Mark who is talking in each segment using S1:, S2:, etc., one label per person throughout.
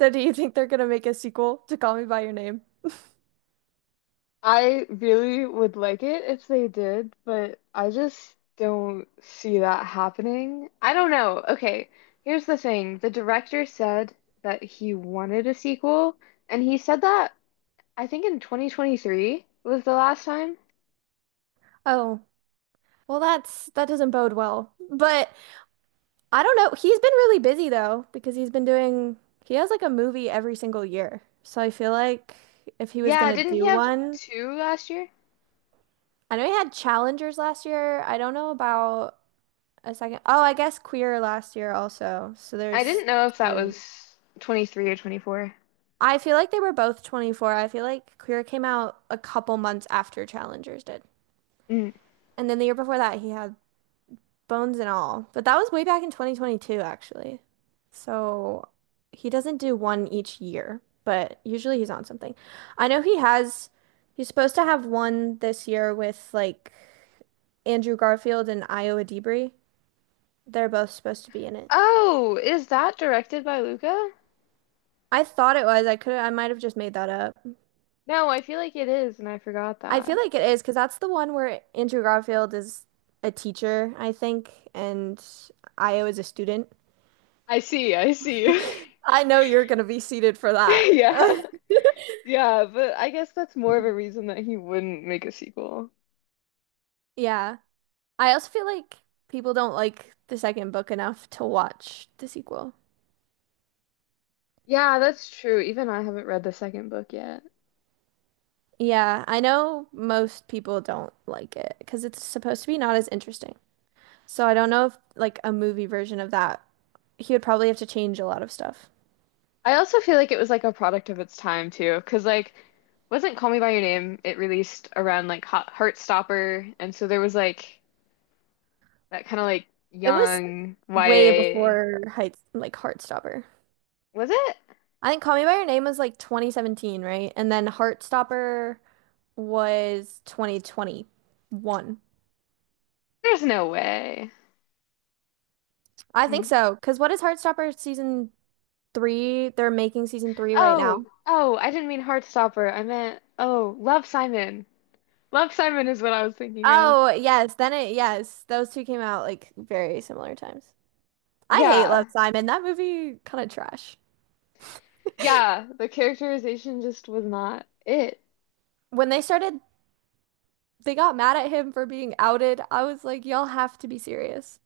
S1: So do you think they're gonna make a sequel to Call Me by Your Name?
S2: I really would like it if they did, but I just don't see that happening. I don't know. Okay, here's the thing. The director said that he wanted a sequel, and he said that I think in 2023 was the last time.
S1: Oh, well that doesn't bode well. But I don't know. He's been really busy though, because he's been doing he has like a movie every single year. So I feel like if he was
S2: Yeah,
S1: gonna
S2: didn't he
S1: do
S2: have
S1: one,
S2: two last year?
S1: I know he had Challengers last year. I don't know about a second. Oh, I guess Queer last year also. So
S2: I
S1: there's
S2: didn't know if that
S1: two.
S2: was 23 or 24.
S1: I feel like they were both 24. I feel like Queer came out a couple months after Challengers did.
S2: Mm.
S1: And then the year before that, he had Bones and All. But that was way back in 2022, actually. So he doesn't do one each year, but usually he's on something. I know he has, he's supposed to have one this year with like Andrew Garfield and Iowa Dibri. They're both supposed to be in it.
S2: Oh, is that directed by Luca?
S1: I thought it was. I might have just made that up.
S2: No, I feel like it is, and I forgot
S1: I feel
S2: that.
S1: like it is because that's the one where Andrew Garfield is a teacher, I think, and Io is a student.
S2: I see.
S1: I know you're gonna be seated for that.
S2: Yeah. Yeah, but I guess that's more of a reason that he wouldn't make a sequel.
S1: Yeah. I also feel like people don't like the second book enough to watch the sequel.
S2: Yeah, that's true. Even I haven't read the second book yet.
S1: Yeah, I know most people don't like it because it's supposed to be not as interesting. So I don't know if like a movie version of that, he would probably have to change a lot of stuff.
S2: I also feel like it was like a product of its time too, because wasn't Call Me by Your Name, it released around like Hot Heartstopper, and so there was like that kind of like
S1: It was
S2: young
S1: way
S2: YA.
S1: before Heights like Heartstopper.
S2: Was it?
S1: I think Call Me by Your Name was like 2017, right? And then Heartstopper was 2021.
S2: There's no way.
S1: I think
S2: Mm.
S1: so, because what is Heartstopper season three. They're making season three right
S2: Oh,
S1: now.
S2: oh, I didn't mean Heartstopper. I meant Love Simon. Love Simon is what I was thinking of.
S1: Oh, yes. Then yes. Those two came out like very similar times. I hate
S2: Yeah.
S1: Love, Simon. That movie kind of trash.
S2: Yeah, the characterization just was not it.
S1: When they started, they got mad at him for being outed. I was like, y'all have to be serious.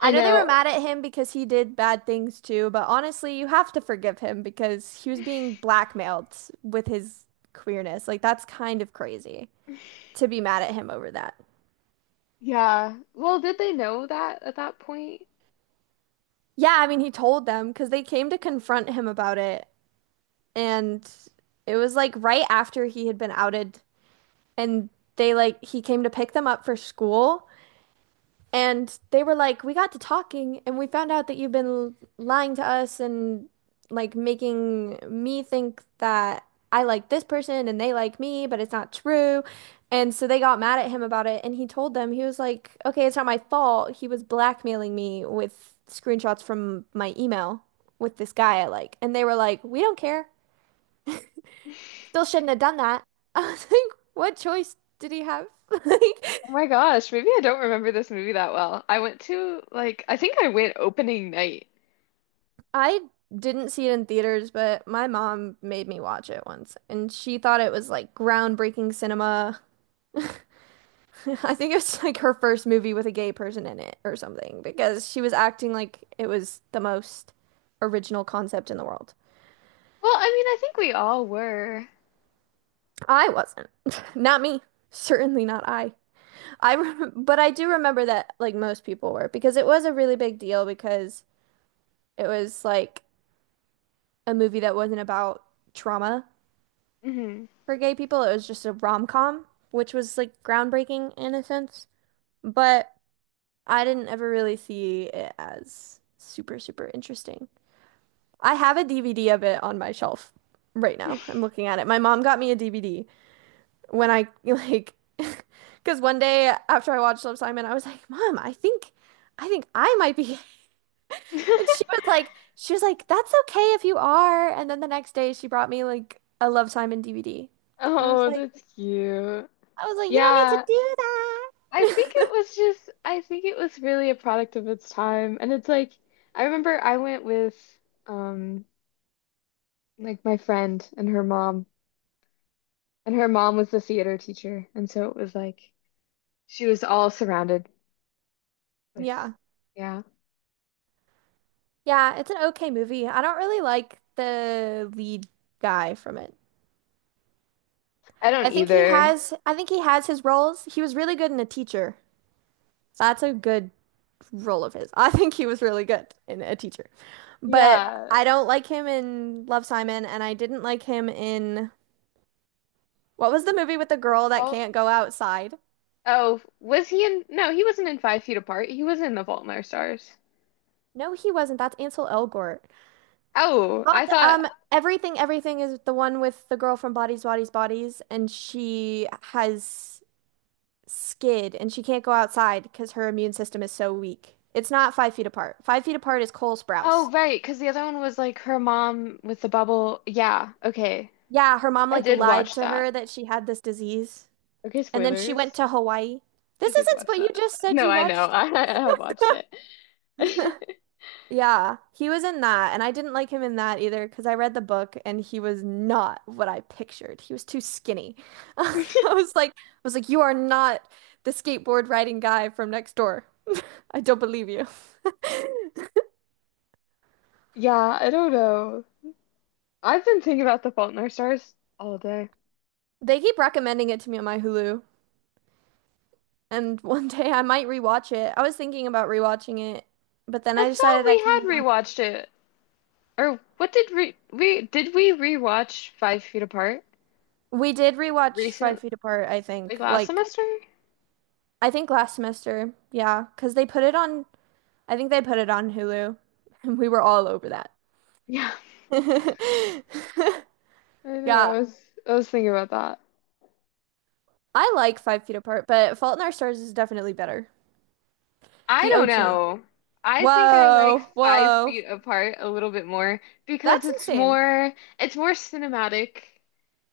S2: I
S1: I know they were
S2: know.
S1: mad at him because he did bad things too, but honestly, you have to forgive him because he was being blackmailed with his queerness. Like, that's kind of crazy to be mad at him over that.
S2: Yeah. Well, did they know that at that point?
S1: Yeah, I mean, he told them because they came to confront him about it. And it was like right after he had been outed, and they like he came to pick them up for school, and they were like, we got to talking and we found out that you've been lying to us and like making me think that I like this person and they like me, but it's not true. And so they got mad at him about it, and he told them, he was like, okay, it's not my fault, he was blackmailing me with screenshots from my email with this guy I like, and they were like, we don't care.
S2: Oh
S1: Still shouldn't have done that. I was like, what choice did he have? Like,
S2: my gosh, maybe I don't remember this movie that well. I went to like I went opening night.
S1: I didn't see it in theaters, but my mom made me watch it once, and she thought it was like groundbreaking cinema. I think it was like her first movie with a gay person in it or something because she was acting like it was the most original concept in the world.
S2: Well, I mean, I think we all were.
S1: I wasn't. Not me. Certainly not I. I rem but I do remember that like most people were because it was a really big deal because it was like a movie that wasn't about trauma
S2: Hmm.
S1: for gay people. It was just a rom-com, which was like groundbreaking in a sense. But I didn't ever really see it as super, super interesting. I have a DVD of it on my shelf right now. I'm looking at it. My mom got me a DVD when I like because one day after I watched Love Simon, I was like, "Mom, I think I might be And she was like, she was like, that's okay if you are. And then the next day she brought me like a Love Simon DVD. And I was
S2: Oh,
S1: like,
S2: that's cute.
S1: I was like, you don't need to
S2: Yeah,
S1: do that.
S2: I think it was really a product of its time. And it's like I remember I went with um my friend and her mom. And her mom was the theater teacher. And so it was like she was all surrounded with,
S1: Yeah.
S2: yeah.
S1: Yeah, it's an okay movie. I don't really like the lead guy from it.
S2: I
S1: I
S2: don't
S1: think he
S2: either.
S1: has I think he has his roles. He was really good in A Teacher. That's a good role of his. I think he was really good in A Teacher. But
S2: Yeah.
S1: I don't like him in Love Simon and I didn't like him in What was the movie with the
S2: The
S1: girl that
S2: fault.
S1: can't go outside?
S2: Oh, was he in? No, he wasn't in Five Feet Apart. He was in The Fault in Our Stars.
S1: No, he wasn't. That's Ansel Elgort.
S2: Oh,
S1: But
S2: I thought.
S1: Everything, Everything is the one with the girl from Bodies, Bodies, Bodies, and she has skid and she can't go outside because her immune system is so weak. It's not Five Feet Apart. Five Feet Apart is Cole
S2: Oh,
S1: Sprouse.
S2: right. Because the other one was like her mom with the bubble. Yeah. Okay.
S1: Yeah, her mom
S2: I
S1: like
S2: did
S1: lied
S2: watch
S1: to
S2: that.
S1: her that she had this disease,
S2: Okay,
S1: and then she went
S2: spoilers.
S1: to Hawaii.
S2: I
S1: This
S2: did
S1: isn't,
S2: watch
S1: but you
S2: that.
S1: just said
S2: No,
S1: you
S2: I know.
S1: watched.
S2: I have watched it.
S1: Yeah, he was in that, and I didn't like him in that either because I read the book and he was not what I pictured. He was too skinny. I I was like, you are not the skateboard riding guy from next door. I don't believe you.
S2: Yeah, I don't know. I've been thinking about The Fault in Our Stars all day.
S1: They keep recommending it to me on my Hulu, and one day I might rewatch it. I was thinking about rewatching it, but then
S2: I
S1: I
S2: thought
S1: decided I
S2: we
S1: kind
S2: had
S1: of want.
S2: rewatched it. Or what did we rewatch Five Feet Apart
S1: We did rewatch
S2: recently,
S1: Five Feet Apart, I
S2: like
S1: think.
S2: last
S1: Like,
S2: semester?
S1: I think last semester, yeah, because they put it on I think they put it on Hulu, and we were all over that.
S2: Yeah, I know.
S1: Yeah,
S2: I was thinking about that.
S1: I like Five Feet Apart, but Fault in Our Stars is definitely better.
S2: I
S1: The
S2: don't
S1: OG.
S2: know. I think I like
S1: Whoa,
S2: Five
S1: whoa.
S2: Feet Apart a little bit more because
S1: That's insane.
S2: it's more cinematic.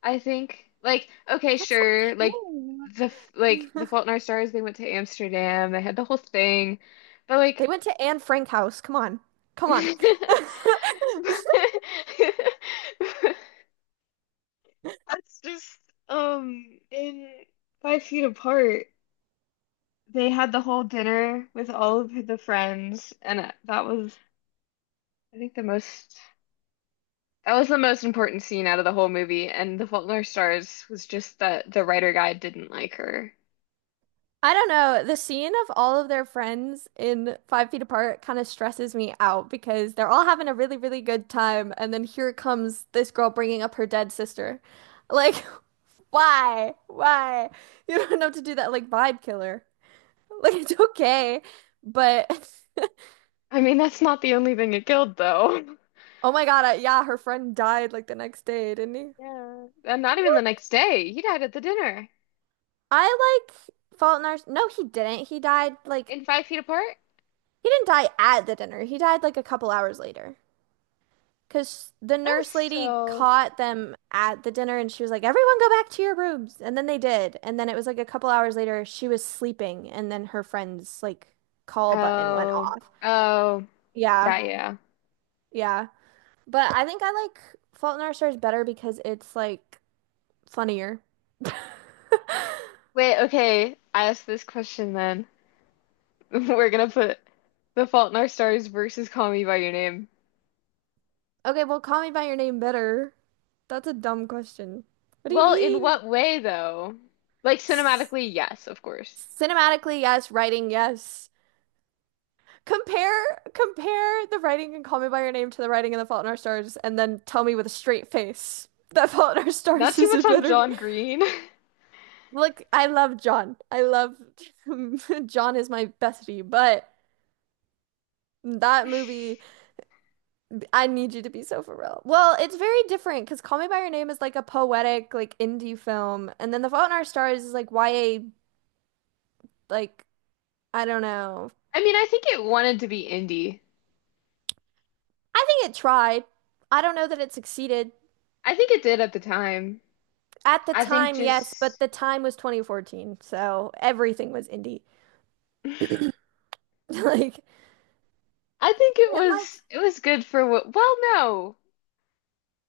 S2: I think like okay,
S1: That's
S2: sure,
S1: not
S2: like
S1: true.
S2: The Fault in Our Stars, they went to Amsterdam, they had the whole thing, but
S1: They
S2: like
S1: went to Anne Frank house. Come on. Come on.
S2: That's
S1: I
S2: just in Five Feet Apart. They had the whole dinner with all of the friends, and I think, the most that was the most important scene out of the whole movie. And The Fault in Our Stars was just that the writer guy didn't like her.
S1: don't know. The scene of all of their friends in Five Feet Apart kind of stresses me out because they're all having a really, really good time. And then here comes this girl bringing up her dead sister. Like, why? Why? You don't have to do that like vibe killer. Like it's okay, but
S2: I mean, that's not the only thing it killed, though.
S1: oh my God, yeah, her friend died like the next day, didn't he?
S2: Yeah. And not even the next day. He died at the dinner
S1: I like Fault in Our No, he didn't. He died like
S2: in Five Feet Apart.
S1: he didn't die at the dinner. He died like a couple hours later. Because the
S2: That was
S1: nurse lady
S2: still.
S1: caught them at the dinner and she was like, everyone go back to your rooms. And then they did. And then it was like a couple hours later, she was sleeping. And then her friend's like call button went
S2: Oh,
S1: off.
S2: oh,
S1: Yeah.
S2: yeah, yeah.
S1: Yeah. But I think I like Fault in Our Stars better because it's like funnier.
S2: Wait, okay. I asked this question then. We're gonna put The Fault in Our Stars versus Call Me by Your Name.
S1: Okay, well, Call Me by Your Name better. That's a dumb question. What do you
S2: Well, in
S1: mean?
S2: what way though? Like
S1: S-
S2: cinematically, yes, of course.
S1: Cinematically, yes. Writing, yes. Compare the writing in Call Me by Your Name to the writing in The Fault in Our Stars, and then tell me with a straight face that Fault in Our
S2: Not
S1: Stars
S2: too
S1: is a
S2: much on
S1: better.
S2: John Green.
S1: Look, I love John. I love John is my bestie, but that movie. I need you to be so for real. Well, it's very different because Call Me by Your Name is like a poetic, like indie film, and then The Fault in Our Stars is like YA, like I don't know.
S2: I mean, I think it wanted to be indie.
S1: I think it tried. I don't know that it succeeded
S2: I think it did at the time.
S1: at the
S2: I think
S1: time, yes, but
S2: just
S1: the time was 2014, so everything was indie. Like
S2: I think it
S1: and like
S2: was it was good for what, no.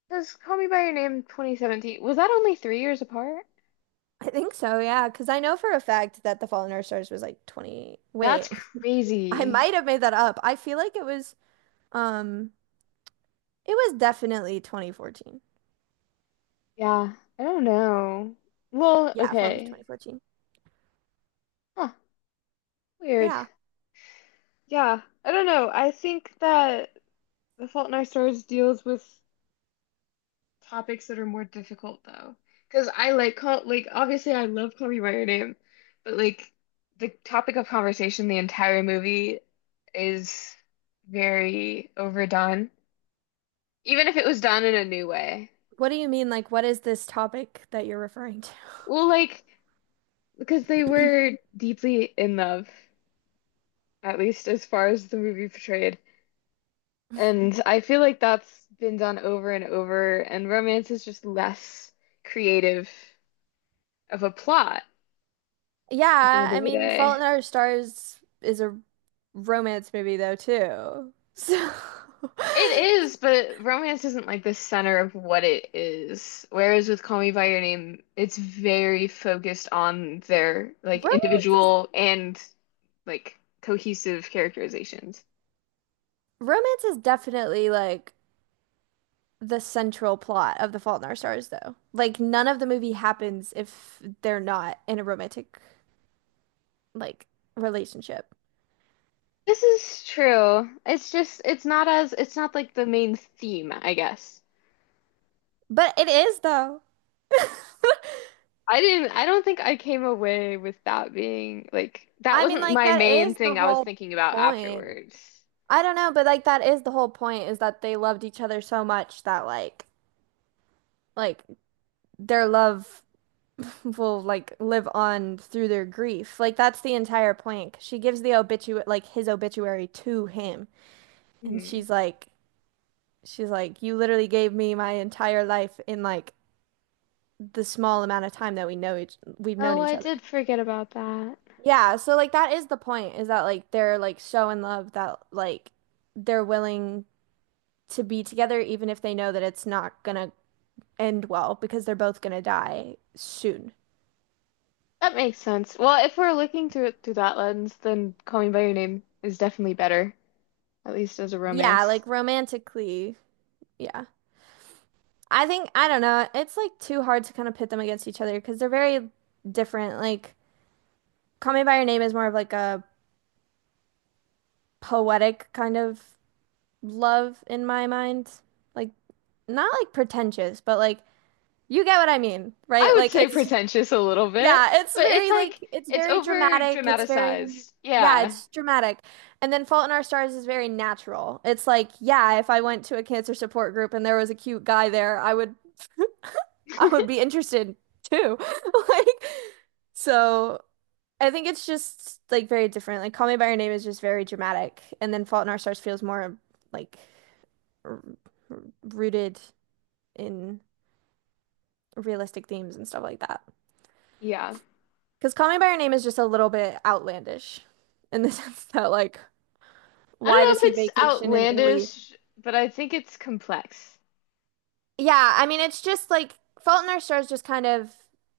S2: Because Call Me by Your Name 2017 was that only 3 years apart?
S1: I think so, yeah, because I know for a fact that The Fault in Our Stars was like 20.
S2: That's
S1: Wait, I
S2: crazy.
S1: might have made that up. I feel like um, it was definitely 2014.
S2: Yeah, I don't know. Well,
S1: Yeah, Fault in
S2: okay.
S1: 2014.
S2: Huh, weird.
S1: Yeah.
S2: Yeah, I don't know. I think that The Fault in Our Stars deals with topics that are more difficult though. Because I like call like obviously I love Call Me by Your Name, but like the topic of conversation the entire movie is very overdone. Even if it was done in a new way.
S1: What do you mean? Like, what is this topic that you're referring to?
S2: Well, like because they were deeply in love, at least as far as the movie portrayed. And I feel like that's been done over and over, and romance is just less creative of a plot at the
S1: Yeah,
S2: end of
S1: I
S2: the
S1: mean, Fault in
S2: day.
S1: Our Stars is a romance movie though too. So
S2: It is, but romance isn't like the center of what it is. Whereas with Call Me by Your Name, it's very focused on their like
S1: romance is
S2: individual and like cohesive characterizations.
S1: romance is definitely like the central plot of The Fault in Our Stars though. Like none of the movie happens if they're not in a romantic like relationship.
S2: This is true. It's just it's not like the main theme, I guess.
S1: But it is though.
S2: I don't think I came away with that being like, that
S1: I mean,
S2: wasn't
S1: like
S2: my
S1: that
S2: main
S1: is the
S2: thing I was
S1: whole
S2: thinking about
S1: point.
S2: afterwards.
S1: I don't know, but like that is the whole point is that they loved each other so much that like their love will like live on through their grief. Like that's the entire point. 'Cause she gives the obitu like his obituary to him, and
S2: Hmm.
S1: she's like you literally gave me my entire life in like the small amount of time that we know each we've known
S2: Oh,
S1: each
S2: I
S1: other.
S2: did forget about that.
S1: Yeah, so like that is the point is that like they're like so in love that like they're willing to be together even if they know that it's not gonna end well because they're both gonna die soon.
S2: That makes sense. Well, if we're looking through it through that lens, then Call Me by Your Name is definitely better, at least as a
S1: Yeah,
S2: romance.
S1: like romantically, yeah. I think I don't know. It's like too hard to kind of pit them against each other because they're very different. Like Call Me by Your Name is more of like a poetic kind of love in my mind. Like not like pretentious, but like you get what I mean,
S2: I
S1: right?
S2: would
S1: Like
S2: say
S1: it's
S2: pretentious a little bit,
S1: yeah, it's
S2: but it's
S1: very like
S2: like,
S1: it's
S2: it's
S1: very
S2: over
S1: dramatic. It's very
S2: dramatized.
S1: yeah,
S2: Yeah.
S1: it's dramatic. And then Fault in Our Stars is very natural. It's like, yeah, if I went to a cancer support group and there was a cute guy there, I would I would be interested too. Like so I think it's just like very different. Like Call Me by Your Name is just very dramatic and then Fault in Our Stars feels more like r- rooted in realistic themes and stuff like that.
S2: Yeah.
S1: Because Call Me by Your Name is just a little bit outlandish in the sense that, like,
S2: I don't
S1: why
S2: know
S1: does he
S2: if it's
S1: vacation in Italy?
S2: outlandish, but I think it's complex.
S1: Yeah, I mean, it's just like Fault in Our Stars just kind of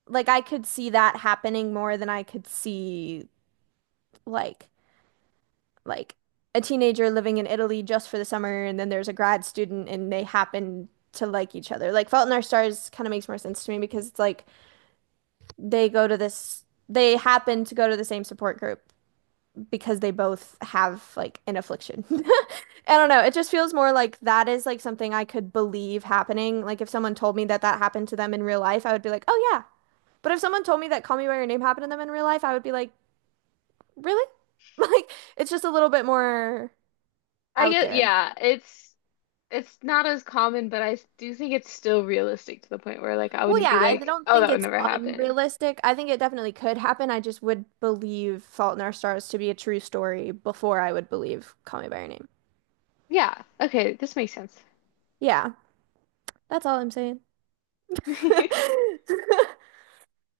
S1: like I could see that happening more than I could see like like a teenager living in Italy just for the summer and then there's a grad student and they happen to like each other. Like Fault in Our Stars kind of makes more sense to me because it's like they go to this they happen to go to the same support group because they both have like an affliction. I don't know. It just feels more like that is like something I could believe happening. Like if someone told me that that happened to them in real life, I would be like, "Oh yeah." But if someone told me that Call Me by Your Name happened to them in real life, I would be like, "Really?" Like it's just a little bit more
S2: I
S1: out
S2: guess,
S1: there.
S2: yeah, it's. It's not as common, but I s- do think it's still realistic to the point where like I
S1: Well,
S2: wouldn't
S1: yeah,
S2: be
S1: I
S2: like,
S1: don't
S2: oh,
S1: think
S2: that would
S1: it's
S2: never happen.
S1: unrealistic. I think it definitely could happen. I just would believe Fault in Our Stars to be a true story before I would believe Call Me by Your Name.
S2: Yeah, okay, this makes sense.
S1: Yeah, that's all I'm saying.